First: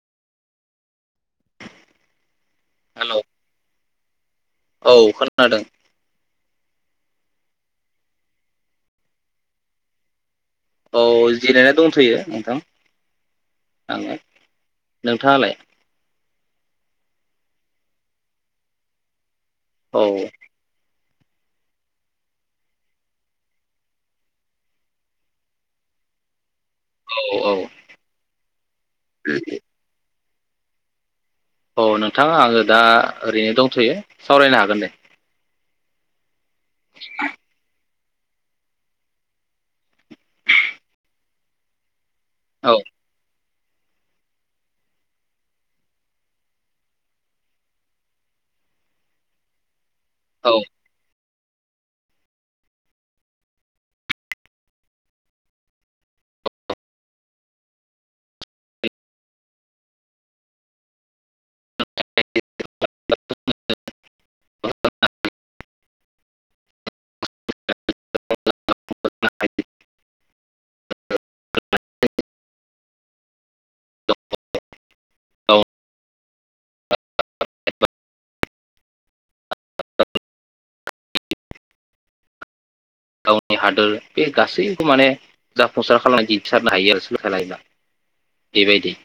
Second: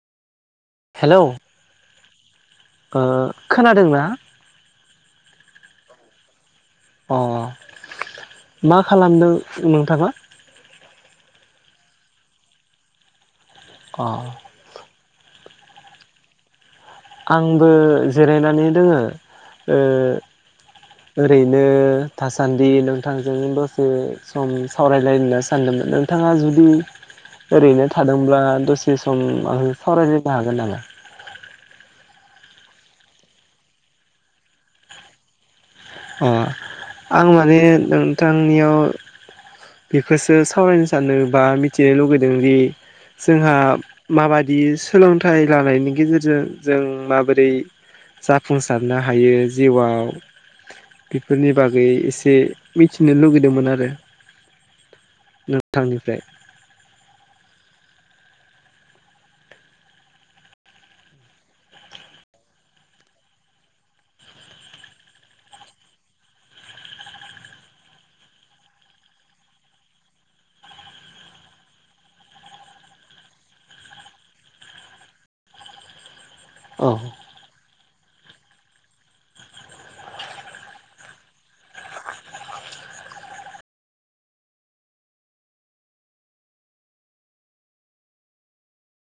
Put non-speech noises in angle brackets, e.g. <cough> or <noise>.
Hello ओ hello खोनादोंना? औ खोनादों। अह मा खालामदों नोंथांङा? औ जिरायना दंथ'यो नोंथां। अह। नोंथांङालाय। आंबो जिरायनानै दोंङो। ओ औ ओरैनो थासान्दि नोंथांजों दसे सम सावरायलायनो सानदोंमोन नोंथांङा जुदि। औ औ ओरैनो थादोंब्ला दसे सम आं सावरायनो नो हागोन नामा? औ नोंथां आंङो दा ओरैनो दंथ'यो सावरायनो हागोन दे। अह। आं माने नों बिथांनियाव बेखौसो सावरायनो सानो बा मिथिनो लुगै दोंदि औ जोंहा माबादि सोलोंथाइ लानायनि गेजेरजो जों माबोरै जाफुंसारनो हायो जिउआव। औ बेफोरनि बागै इसे मिथिनो लुगैदोंमोन आरो नोंथांनिफ्राय। <inaudible> <inaudible> <inaudible> औ अ गावनि हादोर बे गासैखौ माने जाफुंसार खालामनायनि दिन्थिसारनो हायो आरो सोलोंथाइ लायोब्ला बेबायदि।